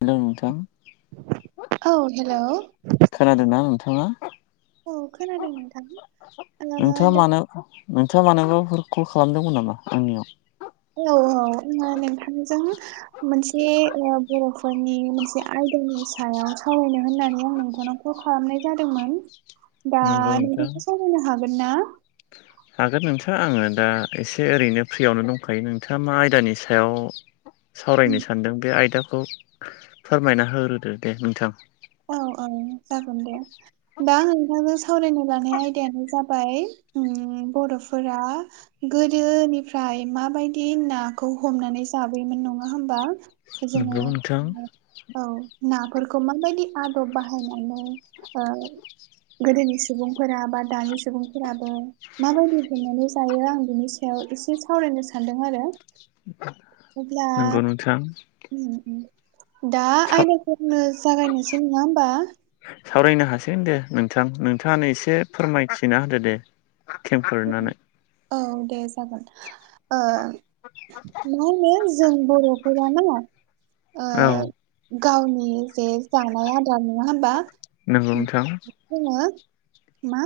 Hello नोंथां औ hello खोनादोंना नोंथाङा औ खोनादों नोंथां आङो नोंथाङा दा मानो नोंथाङा मानोबाफोर कल खालामदोंमोन नामा आंनियाव औ औ आङो नोंथांजों मोनसे बर'फोरनि मोनसे आयदानि सायाव सावरायनो होननानै आं नोंथांनाव खल खालामनाय जादोंमोन दा नंगौ नोंथां नोंथांखौ सावरायनो हागोन ना हागोन नोंथाङा आङो दा एसे ओरैनो फ्रियावनो दंखायो नोंथाङा मा आयदानि सायाव [inaudible] सावरायनो सानदों बे आयदाखौ फोरमायना होग्रोदो दे नोंथां औ औ जागोन दे दा नोंथांजों सावरायनो लानाय आयदायानो जाबाय उम बर'फोरा गोदोनिफ्राय माबायदि नाखौ हमनानै जाबोयोमोन नङा होमबा जोङो नंगौ नोंथां औ नाफोरखौ माबायदि आदब बाहायनानै ओ गोदोनि सुबुंफोरा बा दानि सुबुंफोराबो माबायदि हमनानै जायो आं बिनि सायाव एसे सावरायनो सानदों आरो अब्ला नंगौ नोंथां दा आयदाफोरनो जागायनोसै नङा होमबा सावरायनो हासिगोन दे नोंथां नोंथाङानो एसे फोरमायथिना होदो दे खेमफोरनानै औ दे जागोन ओ मा होनो जों बर'फोरानो ओ औ गावनि जे जानाय आदार नङा होमबा नोंगौ नोंथां जोङो मा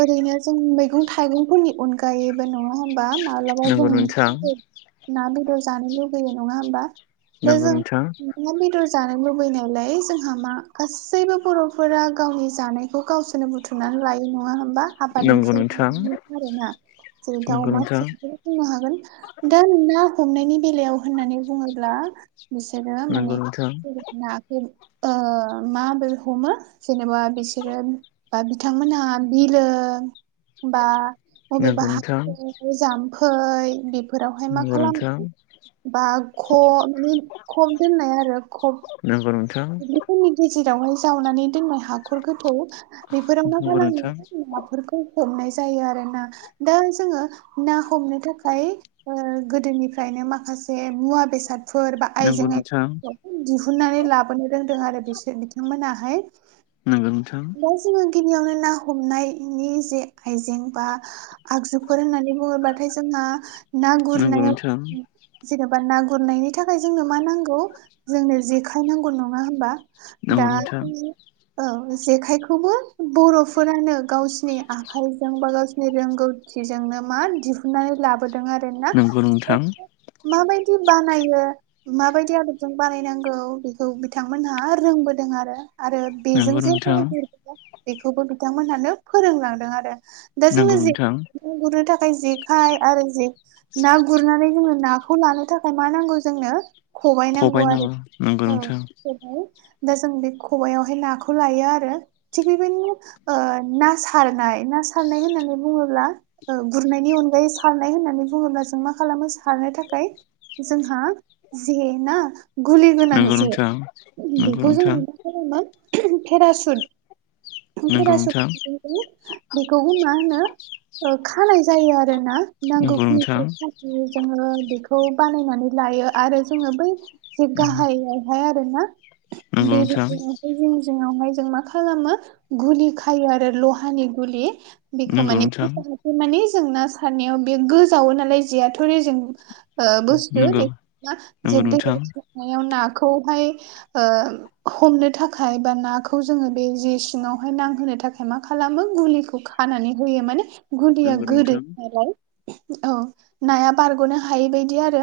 ओरैनो जों मैगं थाइगंफोरनि अनगायैबो नङा होनबा माब्लाबा नंगौ जों नोंथां ना बेदर जानो लुगैयो नङा होमबा दा नंगौ जों नोंथां अमा बेदर जानो लुबैनायलाय जोंहा मा गासैबो बर'फोरा गावनि जानायखौ गावसोरनो बुथुम नानै लायो नङा होमबा नंगौ आबादनिफ्राय नोंथां [unintelligible] आरोना जेरै दा नंगौ अमा नोंथां फिसाखौ बुंनो हागोन दा ना हमनायनि बेलायाव होननानै बुङोब्ला बिसोरो नंगौ माने नोंथां नाखौ ओ माबोरै हमो जेनेबा बिसोरो बा बिथांमोनहा बिलो बा बबेबा नंगौ नोंथां हाखर जाम्फै बे फोरावहाय मा नंगौ नोंथां खालामो बा खब माने खब दोननाय आरो खब नंगौ नोंथां बेफोरनि गेजेरावहाय जावनानै दोननाय हाखर गोथौ बेफोराव मा नंगौ खालामो नोंथां नाफोरखौ हमनाय जायो आरो ना दा जोङो ना हमनो थाखाय गोदोनिफ्रायनो माखासे मुवा बेसाद फोर बा आइजें नंगौ नोंथां आइला दिहुननानै लाबो नो रोंदों आरो बिसोर बिथांमोनाहाय नोंगौ नोंथां दा जोङो गिबियावनो ना हमनायनि जे आइजें बा आगजुफोर होननानै बुङोबाथाय जोंहा ना गुरनायाव जेनेबा ना गुरनायनि थाखाय जोंनो मा नांगौ जोंनो जेखाइ नांगौ नङा होमबा दा नंगौ नोंथां जोंनि औ जेखायखौबो बर'फोरानो गावसिनि आखाइजों बा गाव रोंगौथिजोंनो मा दिहुननानै लाबोदों आरो ना नंगौ नोंथां नंगौ नोंथां माबायदि बानायो माबायदि आदबजों बानायनांगौ बेखौ बिथांमोनहा रोंबोदों आरो आरो बेजों नंगौ जे नोंथां बेखौबो बिथांमोनानो फोरोंलांदों आरो दा जोंनो नंगौ जे नोंथां नाखौ गुरनो थाखाय जेखाय आरो जे ना गुरनानै जोङो नाखौ लानो थाखाय ओमफ्राय मा नांगौ जोंनो खबाइ खबाय नांगौ आरो नंगौ औ नोंथां खबाय दा जों बे खबायावहाय नाखौ लायो आरो थिग बेबायदिनो ओ ना सारनाय ना सारनाय होननानै बुङोब्ला गुरनायनि अनगायै सारनाय होननानै बुङोब्ला जों मा खालामो सारनो थाखाय जोंहा जे ना गुलि गोनां ओम जे नोंथां नंगौ बेखौ जों नोंथां मा खालामो पेरासुट नंगौ पेरासुट नोंथां बेखौबो मा होनो खानाय जायो आरोना नांगौ नंगौ नोंथां खिनिखौ खानाय जोङो बेखौ बानायनानै लायो आरो जोङो बै जे नंगौ गाहायाव [unintelligible] आरोना बिदिनो नोंथां जोङो बै जिं जिङावहाय जों मा खालामो गुलि खायो आरो लहानि गुलि बेखौ नंगौ माने नोंथां बेथ' माने जों ना सारनायाव बे गोजावो नालाय जेयाथ' रेजें बुस्थु नंगौ बेखायनो जे नंगौ नोंथां दैयाव सोमनायाव नाखौहाय हमनो थाखाय बा नाखौ जोङो बे जे सिङावहाय नांहोनो थाखाय मा खालामो गुलिखौ खानानै होयो माने गुलिया नंगौ गोदोयो नोंथां नालाय औ नाया बारग'नो हायै बायदि आरो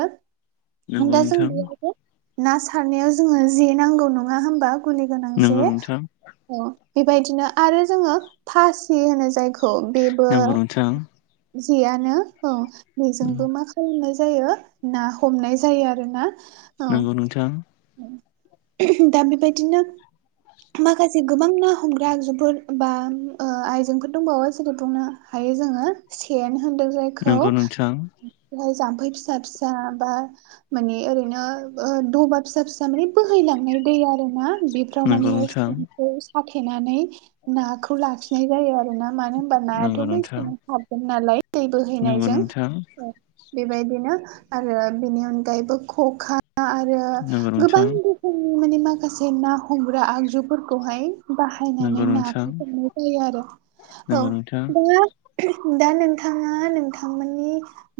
नंगौ दा जों नोंथां बेयावबो ना सारनायाव जोङो जे नांगौ नङा होमबा गुलि गोनां जे नंगौ नोंथां औ बेबायदिनो आरो जोङो फासि होनो जायखौ औ बेबो नंगौ नोंथां जेयानो औ बेजोंबो मा खालाम खालामनाय जायो ना हमनाय जायो आरोना औ नोंगौ नोंथां दा बिबायदिनो माखासे गोबां ना हमग्रा आगजुफोर बा ओ आइजेंफोर दंबावो जेरै बुंनो हायो जोङो सेनो होनदों जायखौ नंगौ नोंथां बेहाय जामफै फिसा फिसा बा मानि ओरैनो दबा फिसा फिसा थारमाने बोहैलांनाय दै आरोना बेफ्राव नंगौ माने नोंथां खौ साथेनानै नाखौ लाखिनाय जायो आरोना। मानो होनबा नायाथ' नंगौ नोंथां बैसाव हाबगोन नालाय दै नंगौ बोहैनायजों। नोंथां बेबायदिनो आरो बेनि अनगायैबो खखा आरो नंगौ गो रजबां नोंथां जोंनि माने माखासे ना हमग्रा आगजुफोरखौहाय बाहायनानै नंगौ नोंथां नाखौ हमनाय जायो आरो औ नंगौ नोंथां दा। दा नोंथाङा नोंथांमोननि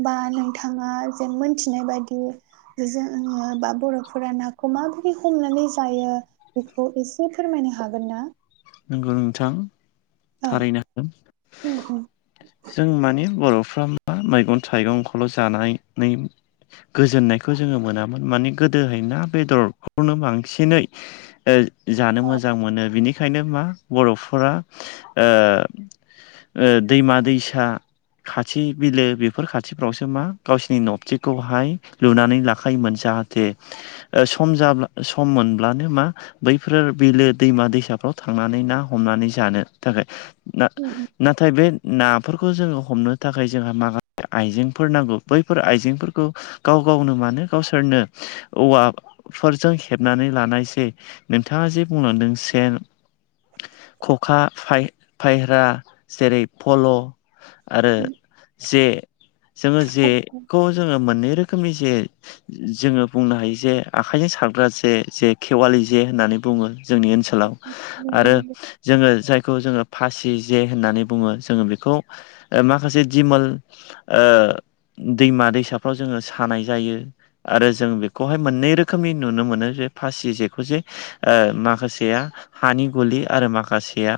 बा नोंथाङा जे मोनथिनाय बायदि जोंनि बा बर' फोरा नाखौ माबायदि हमनानै जायो बेखौ एसे फोरमायनो हागोन ना। नोंगौ नोंथां औ थारैनो हागोन। जों मानि बर'फ्रा मा मैगं थाइगंखौल' जानानै गोजोननायखौ जोङो मोनामोन माने गोदोहाय ना बेदरखौनो बांसिनै ओ जानो मोजां मोनो बिनि बेखायनो मा बर'फोरा ओ ओ दैमा दैसा खाथि बिलो बेफोर खाथिफ्रावसो मा गावसिनि नबथिखौहाय लुनानै लाखायोमोन जाह ओ सम जाब्ला सम मोनब्लानो मा बैफोर बिलो दैमा दैसा फ्राव थांनानै ना हमनानै जानो थाखाय ना। नाथाय बे नाफोरखौ जोङो हमनो थाखाय जोंहा मागा आइजेंफोर नांगौ बैफोर आइजेंफोरखौ गाव गावनो मानो गावसोरनो औवाफोरजों हेबनानै लानायसै नोंथाङा जे बुंलांदों सेन खखा फायह्रा जेरै पल' आरो जे जोङो जेखौ जोङो मोननै रोखोमनि जे जोङो बुंनो हायो जे आखायजों सारग्रा जे जे खेवालि जे होननानै बुङो जोंनि ओनसोलाव आरो जोङो जायखौ जोङो फासि जे होननानै बुङो जोङो बेखौ माखासे दिमोल दैमा दैसाफ्राव जोङो सानाय जायो। आरो जों बेखौहाय मोननै रोखोमनि नुनो मोनो जे फासि जेखौ जे ओ माखासेया हानि गलि आरो माखासेया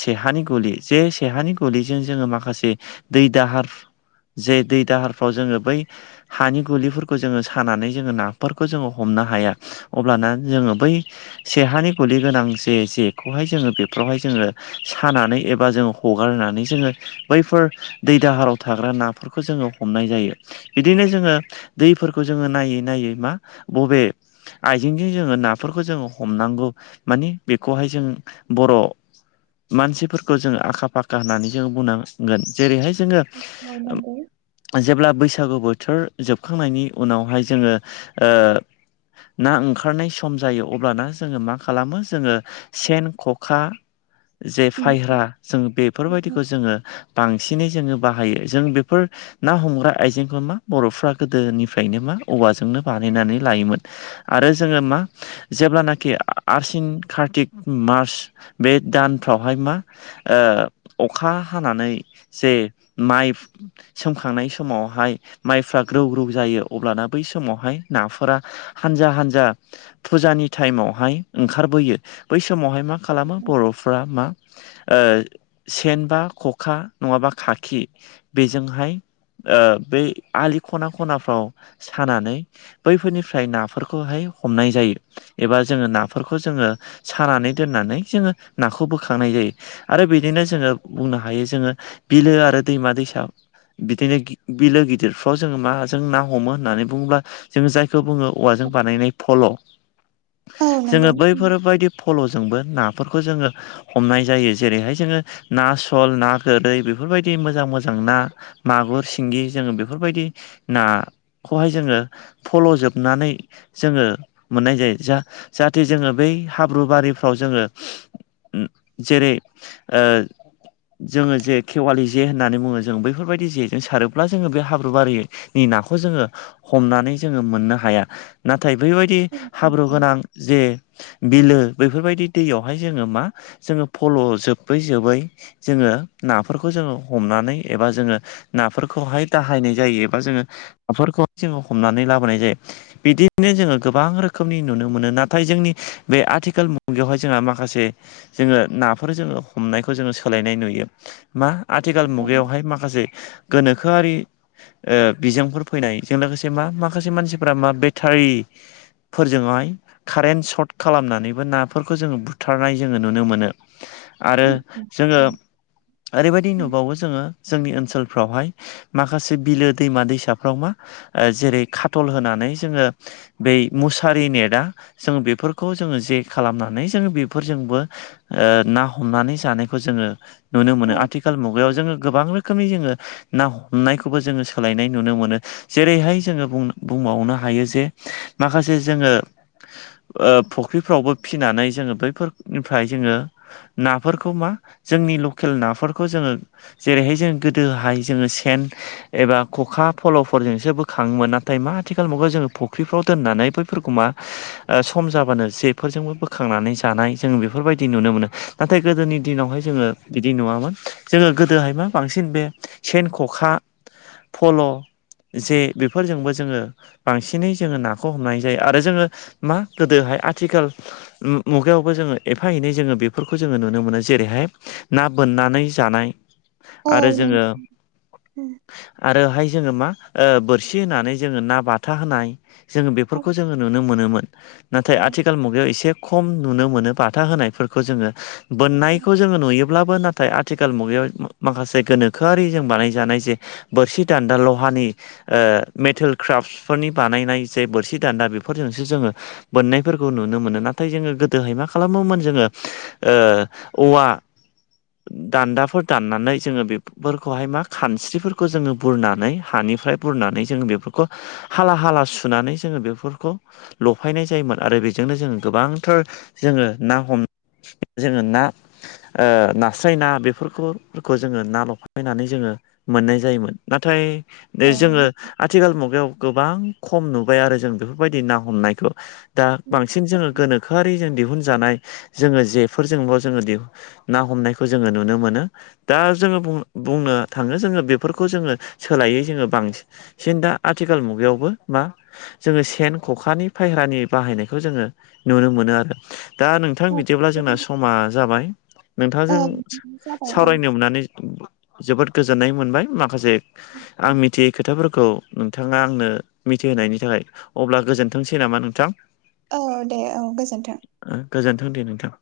सेहानि गुलि जे सेहानि गुलिजों जोङो माखासे दै दाहार जे दै दाहारफ्राव जोङो बै हानि गुलिफोरखौ जोङो सानानै जोङो नाफोरखौ जोङो हमनो हाया अब्लाना जोङो बै सेहानि गुलि गोनां जे जेखौहाय जोङो बेफ्रावहाय जोङो सानानै एबा जोङो हगारनानै जोङो बैफोर दै दाहाराव थाग्रा नाफोरखौ जोङो हमनाय जायो। बिदिनो जोङो दैफोरखौ जोङो नायै नायै मा बबे आइजेंजों जोङो नाफोरखौ जोङो हमनांगौ माने बेखौहाय जों बर' मानसिफोरखौ जों आखा फाखा होननानै जों बुंना जेरैहाय जोङो औ नंगौ। जेब्ला बैसागु बोथोर जोबखांनायनि उनावहाय जोङो ओ ना ओंखारनाय सम जायो अब्लाना जोङो मा खालामो जोङो सेन ख'खा जे फायह्रा जों बेफोरबायदिखौ जोङो बांसिनै जोङो बाहायो जों बेफोर ना हमग्रा आइजेंखौ मा बर'फ्रा गोदोनिफ्रायनो मा औवाजोंनो बानायनानै लायोमोन। आरो जोङो मा जेब्लानाखि आसिन कार्तिक मार्च बे दानफ्रावहाय मा ओ अखा हानानै जे माइ सोमखांनाय समावहाय माइफ्रा ग्रौ ग्रौ जायो अब्लाना बै समावहाय नाफोरा हानजा हानजा फुजानि टाइमावहाय ओंखारबोयो बै समावहाय मा खालामो बर'फ्रा मा ओ सेनबा ख'खा नङाबा खाखि बेजोंहाय ओ बे आलि खना खनाफ्राव सानानै बैफोरनिफ्राय नाफोरखौहाय हमनाय जायो एबा जोङो नाफोरखौ जोङो सानानै दोननानै जोङो नाखौ बोखांनाय जायो आरो बिदिनो जोङो बुंनो हायो जोङो बिलो आरो दैमा दैसा बिदिनो बिलो गिदिरफ्राव जोङो माजों ना हमो होननानै बुङोब्ला जों जायखौ बुङो औवाजों बानायनाय फल' औ जोङो नंगौ। बैफोरबायदि फल'जोंबो नाफोरखौ जोङो हमनाय जायो जेरैहाय जोङो ना सल ना गोरै बेफोरबायदि मोजां मोजां ना मागुर सिंगि जोङो बेफोरबायदि ना खौहाय जोङो फल'जोबनानै जोङो मोननाय जायो जा जाहाथे जोङो बै हाब्रु बारिफ्राव जोङो जेरै ओ जोङो जे खेवालि जे होननानै बुङो जों बैफोरबायदि जेजों सारोब्ला जोङो बे हाब्रुआरि नि नाखौ जोङो हमनानै जोङो मोननो हाया नाथाय बैबायदि हाब्रु गोनां जे बिलो बेफोरबायदि दैयावहाय जोङो मा जोङो फल' जोबै जोबै जोङो नाफोरखौ जोङो हमनानै एबा जोङो नाफोरखौहाय दाहायनाय जायो बा जोङो नाफोरखौहाय जोङो हमनानै लाबोनाय जायो। बिदिनो जोङो गोबां रोखोमनि नुनो मोनो नाथाय जोंनि बे आथिखाल मुगायावहाय जोंहा माखासे जोङो नाफोर जोङो हमनायखौ जोङो सोलायनाय नुयो मा आथिखाल मुगायावहाय माखासे गोनोखोआरि ओ बिजोंफोर फैनायजों लोगोसे मा माखासे मानसिफोरा मा बेटारि फोरजोंहाय कारेन्ट सर्ट खालामनानैबो नाफोरखौ जोङो बुथारनाय जोङो नुनो मोनो आरो जोङो ओरैबायदि नुबावो जोङो जोंनि ओनसोलफ्रावहाय माखासे बिलो दैमा-दैसाफ्राव मा ओ जेरै खाथल होनानै जोङो बै मुसारि नेटा जों बेफोर खौ जोङो जे खालामनानै जोङो बेफोरजोंबो ओ ना हमनानै जानायखौ जोङो नुनो मोनो आथिखाल मुगायाव जोङो गोबां रोखोमनि जोङो ना हमनायखौबो जोङो सोलायनाय नुनो मोनो जेरैहाय जोङो बुंबावनो हायो जे माखासे जोङो ओ फुख्रिफ्रावबो फिनानै जोङो बैफोरनिफ्राय जोङो नाफोरखौ मा जोंनि लकेल नाफोरखौ जोङो जेरैहाय जों गोदोहाय जोङो सेन एबा खखा फल'फोरजोंसो बोखाङोमोन नाथाय मा आथिखाल मुगायाव जोङो फुख्रिफ्राव दोननानै बैफोरखौ मा ओ खम जाबानो जेफोरजोंबो बोखांनानै जानाय जों बेफोरबायदि नुनो मोनो नाथाय गोदोनि दिनावहाय जोङो बिदि नङामोन जोङो गोदोहाय मा बांसिन बे सेन ख'खा फल' जे बेफोरजोंबो जोङो बांसिनै जोङो नाखौ हमनाय जायो आरो जोङो मा गोदोहाय आथिखाल मुगायावबो जोङो एफा एनै जोङो बेफोरखौ जोङो नुनो मोनो जेरैहाय ना बोननानै जानाय आरो जोङो आरोहाय जोङो मा ओ बोरसि होनानै जोङो ना बाथा होनाय जोङो बेफोरखौ जोङो नुनो मोनोमोन नाथाय आथि खाल मुगायाव एसे खम नुनो मोनो बाथा होनायफोरखौ जोङो बोननायखौ औ जों नुयो अब्लाबो नाथाय आथिखाल मुगायाव माखासे गोनोखोआरि जों बानायजानाय जे बोरसि दान्दा लहानि ओ मेटेल क्राफ्सफोरनि बानायनाय जे बोरसि दान्दा बेफोरजोंसो जोङो बोननायफोरखौ नुनो मोनो नाथाय जोङो गोदोहाय मा खालामोमोन जोङो ओ औवा दान्दाफोर दाननानै जोङो बे फोरखौहाय मा खानस्रिफोरखौ जोङो बुरनानै हानिफ्राय बुरनानै जोङो बेफोरखौ हाला हाला सुनानै जोङो बेफोरखौ लफायनाय जायोमोन आरो बेजोंनो जोङो गोबांथार जोङो ना हम जोङो ना ओ नास्राय ना बेफोरखौफोरखौ जोङो ना लफायनानै जोङो मोननाय जायोमोन नाथाय दै जोङो आथिखाल मुगायाव गोबां खम नुबाय आरो जों बेफोरबायदि ना हमनायखौ दा नंगौ। बांसिन जोङो गोनोखोआरि जों दिहुनजानाय जोङो जेफोरजोंल' जोङो दि ना हमनायखौ जोङो नुनो मोनो दा जोङो बु बुंनो थाङो जोङो बेफोरखौ जोङो सोलायै जोङो बांसिन जेन दा आथिखाल मुगायावबो मा जोङो सेन खखानि फायहारनि बाहायनायखौ जोङो नुनो मोनो आरो दा नोंथां बिदिब्ला जोंना समा जाबाय औ नोंथांजों जाबाय सावरायनो मोननानै जोबोद गोजोननाय मोनबाय माखासे औ आं मिथियै खोथाफोरखौ नोंथाङा आंनो मिथिहोनायनि थाखाय अब्ला गोजोनथोंसै नामा नोंथां औ दे औ गोजोन्थों गोजोन्थों दे नोंथां